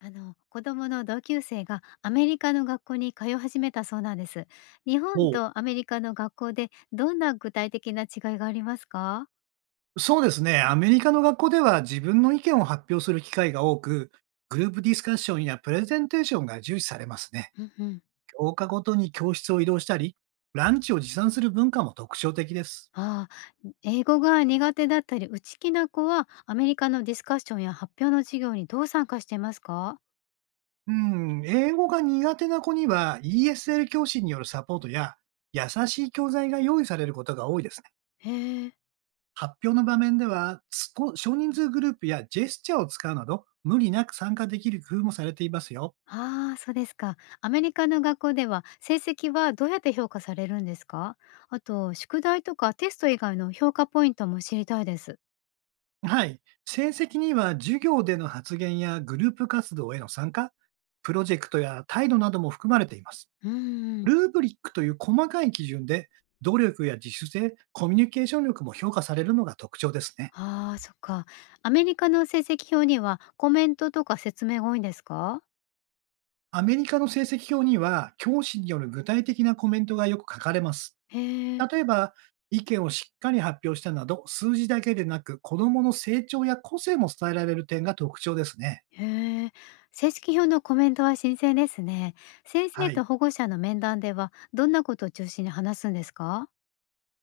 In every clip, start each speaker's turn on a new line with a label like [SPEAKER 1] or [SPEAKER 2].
[SPEAKER 1] あの子供の同級生がアメリカの学校に通い始めたそうなんです。日本
[SPEAKER 2] も
[SPEAKER 1] とアメリカの学校でどんな具体的な違いがありますか？
[SPEAKER 2] う、そうですね。アメリカの学校では自分の意見を発表する機会が多く、グループディスカッションやプレゼンテーションが重視されますね。
[SPEAKER 1] うんうん。
[SPEAKER 2] 教科ごとに教室を移動したり、ランチを持参する文化も特徴的です。
[SPEAKER 1] ああ、英語が苦手だったり内気な子はアメリカのディスカッションや発表の授業にどう参加していますか？
[SPEAKER 2] うん、英語が苦手な子には ESL 教師によるサポートや優しい教材が用意されることが多いですね。
[SPEAKER 1] へえ。
[SPEAKER 2] 発表の場面では、少人数グループやジェスチャーを使うなど、無理なく参加できる工夫もされていますよ。
[SPEAKER 1] ああ、そうですか。アメリカの学校では成績はどうやって評価されるんですか？あと、宿題とかテスト以外の評価ポイントも知りたいです。
[SPEAKER 2] はい。成績には授業での発言やグループ活動への参加、プロジェクトや態度なども含まれています。
[SPEAKER 1] うん。
[SPEAKER 2] ルーブリックという細かい基準で、努力や自主性、コミュニケーション力も評価されるのが特徴ですね。
[SPEAKER 1] ああ、そっか。アメリカの成績表にはコメントとか説明が多いんですか？
[SPEAKER 2] アメリカの成績表には、教師による具体的なコメントがよく書かれます。
[SPEAKER 1] へえ、
[SPEAKER 2] 例えば、意見をしっかり発表したなど、数字だけでなく、子供の成長や個性も伝えられる点が特徴ですね。
[SPEAKER 1] へえ。成績表のコメントは新鮮ですね。先
[SPEAKER 2] は
[SPEAKER 1] 生
[SPEAKER 2] い。
[SPEAKER 1] と保護者の面談では、どんなことを中心に話すんですか？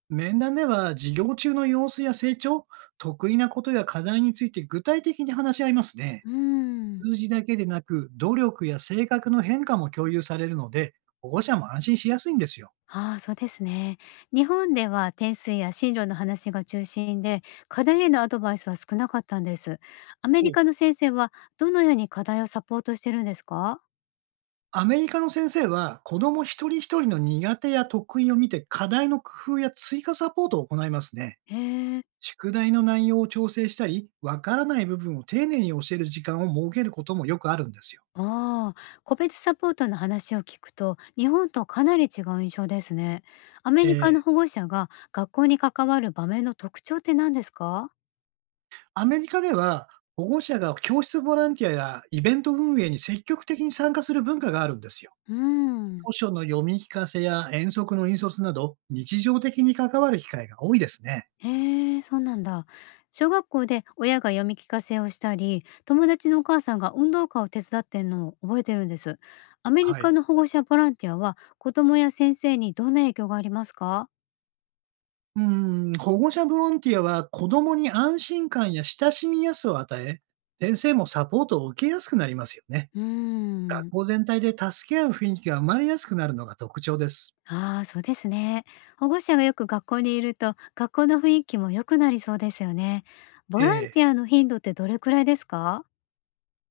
[SPEAKER 2] 面談では授業中の様子や成長、得意なことや課題について具体的に話し合いますね。
[SPEAKER 1] うーん。
[SPEAKER 2] 数字だけでなく、努力や性格の変化も共有されるので、保護者も安心しやすいんですよ。
[SPEAKER 1] ああ、そうですね。日本では点数や進路の話が中心で、課題へのアドバイスは少なかったんです。アメリ
[SPEAKER 2] お
[SPEAKER 1] カの先生はどのように課題をサポートしてるんですか？
[SPEAKER 2] アメリカの先生は、子供一人一人の苦手や得意を見て、課題の工夫や追加サポートを行いますね。
[SPEAKER 1] へえ。
[SPEAKER 2] 宿題の内容を調整したり、わからない部分を丁寧に教える時間を設けることもよくあるんですよ。
[SPEAKER 1] ああ、個別サポートの話を聞くと、日本とかなり違う印象ですね。アメリカの
[SPEAKER 2] ええ。
[SPEAKER 1] 保護者が学校に関わる場面の特徴って何ですか？
[SPEAKER 2] アメリカでは、保護者が教室ボランティアやイベント運営に積極的に参加する文化があるんですよ。
[SPEAKER 1] うん。
[SPEAKER 2] 図書の読み聞かせや遠足の引率など、日常的に関わる機会が多いですね。
[SPEAKER 1] へえ、そうなんだ。小学校で親が読み聞かせをしたり、友達のお母さんが運動会を手伝ってんのを覚えてるんです。アメリ
[SPEAKER 2] は
[SPEAKER 1] カ
[SPEAKER 2] い。
[SPEAKER 1] の保護者ボランティアは、子供や先生にどんな影響がありますか？
[SPEAKER 2] うん、保護者ボランティアは子供に安心感や親しみやすさを与え、先生もサポートを受けやすくなりますよね。
[SPEAKER 1] うー
[SPEAKER 2] 学
[SPEAKER 1] ん。
[SPEAKER 2] 校全体で助け合う雰囲気が生まれやすくなるのが特徴です。
[SPEAKER 1] ああ、そうですね。保護者がよく学校にいると、学校の雰囲気も良くなりそうですよね。ボラン
[SPEAKER 2] え
[SPEAKER 1] テ
[SPEAKER 2] え。
[SPEAKER 1] ィアの頻度ってどれくらいですか？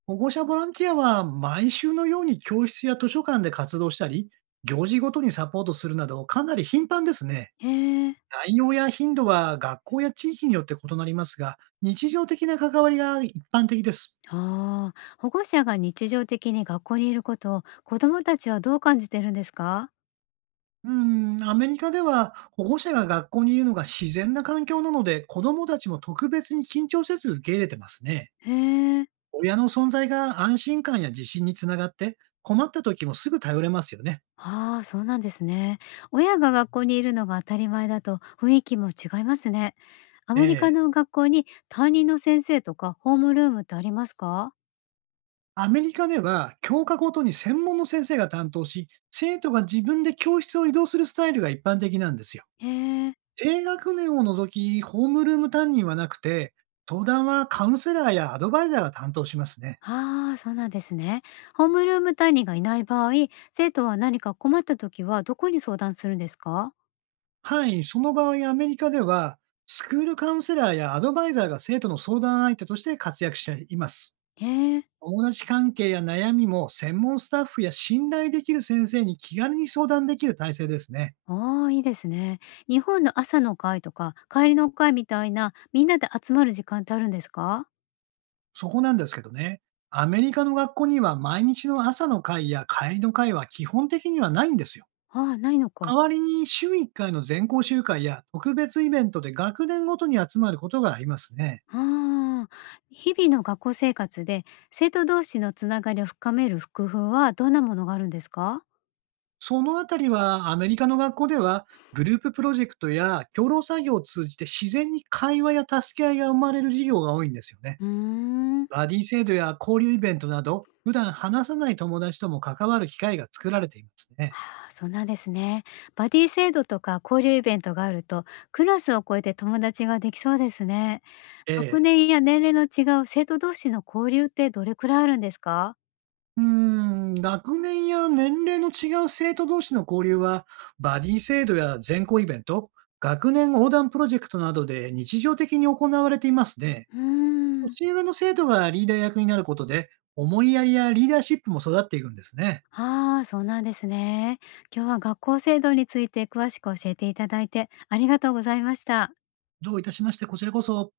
[SPEAKER 2] 保護者ボランティアは毎週のように教室や図書館で活動したり、行事ごとにサポートするなどかなり頻繁ですね。
[SPEAKER 1] へえ。
[SPEAKER 2] 内容や頻度は学校や地域によって異なりますが、日常的な関わりが一般的です。
[SPEAKER 1] ああ、保護者が日常的に学校にいることを子どもたちはどう感じてるんですか？
[SPEAKER 2] うん、アメリカでは保護者が学校にいるのが自然な環境なので、子どもたちも特別に緊張せず受け入れてますね。
[SPEAKER 1] へえ。
[SPEAKER 2] 親の存在が安心感や自信につながって、困った時もすぐ頼れますよね。
[SPEAKER 1] ああ、そうなんですね。親が学校にいるのが当たり前だと雰囲気も違いますね。ア
[SPEAKER 2] え
[SPEAKER 1] メリカ
[SPEAKER 2] え。
[SPEAKER 1] の学校に担任の先生とかホームルームってありますか？
[SPEAKER 2] アメリカでは教科ごとに専門の先生が担当し、生徒が自分で教室を移動するスタイルが一般的なんですよ。
[SPEAKER 1] へえ。
[SPEAKER 2] 低学年を除き、ホームルーム担任はなくて、登壇はカウンセラーやアドバイザーが担当しますね。
[SPEAKER 1] ああ、そうなんですね。ホームルーム担任がいない場合、生徒は何か困った時はどこに相談するんですか？
[SPEAKER 2] はい、その場合アメリカでは、スクールカウンセラーやアドバイザーが生徒の相談相手として活躍しています。
[SPEAKER 1] へえ。
[SPEAKER 2] 友達関係や悩みも専門スタッフや信頼できる先生に気軽に相談できる体制ですね。
[SPEAKER 1] ああ、いいですね。日本の朝の会とか帰りの会みたいなみんなで集まる時間ってあるんですか？
[SPEAKER 2] そこなんですけどね、アメリカの学校には毎日の朝の会や帰りの会は基本的にはないんですよ。
[SPEAKER 1] ああ、ないのか。
[SPEAKER 2] 代わりに週1回の全校集会や特別イベントで学年ごとに集まることがありますね。
[SPEAKER 1] ああ、日々の学校生活で生徒同士のつながりを深める工夫はどんなものがあるんですか？
[SPEAKER 2] そのあたりはアメリカの学校ではグループプロジェクトや共同作業を通じて自然に会話や助け合いが生まれる授業が多いんですよね。
[SPEAKER 1] うーん。
[SPEAKER 2] バディ制度や交流イベントなど普段話さない友達とも関わる機会が作られていますね。
[SPEAKER 1] ああ、そうなんですね。バディ制度とか交流イベントがあると、クラスを超えて友達ができそうですね。
[SPEAKER 2] え
[SPEAKER 1] 学
[SPEAKER 2] え。
[SPEAKER 1] 年や年齢の違う生徒同士の交流ってどれくらいあるんですか？
[SPEAKER 2] うーん、学年や年齢の違う生徒同士の交流は、バディ制度や全校イベント、学年横断プロジェクトなどで日常的に行われていますね。
[SPEAKER 1] うーん。
[SPEAKER 2] 年上の生徒がリーダー役になることで、思いやりやリーダーシップも育っていくんですね。
[SPEAKER 1] ああ、そうなんですね。今日は学校制度について詳しく教えていただいてありがとうございました。
[SPEAKER 2] どういたしまして、こちらこそ。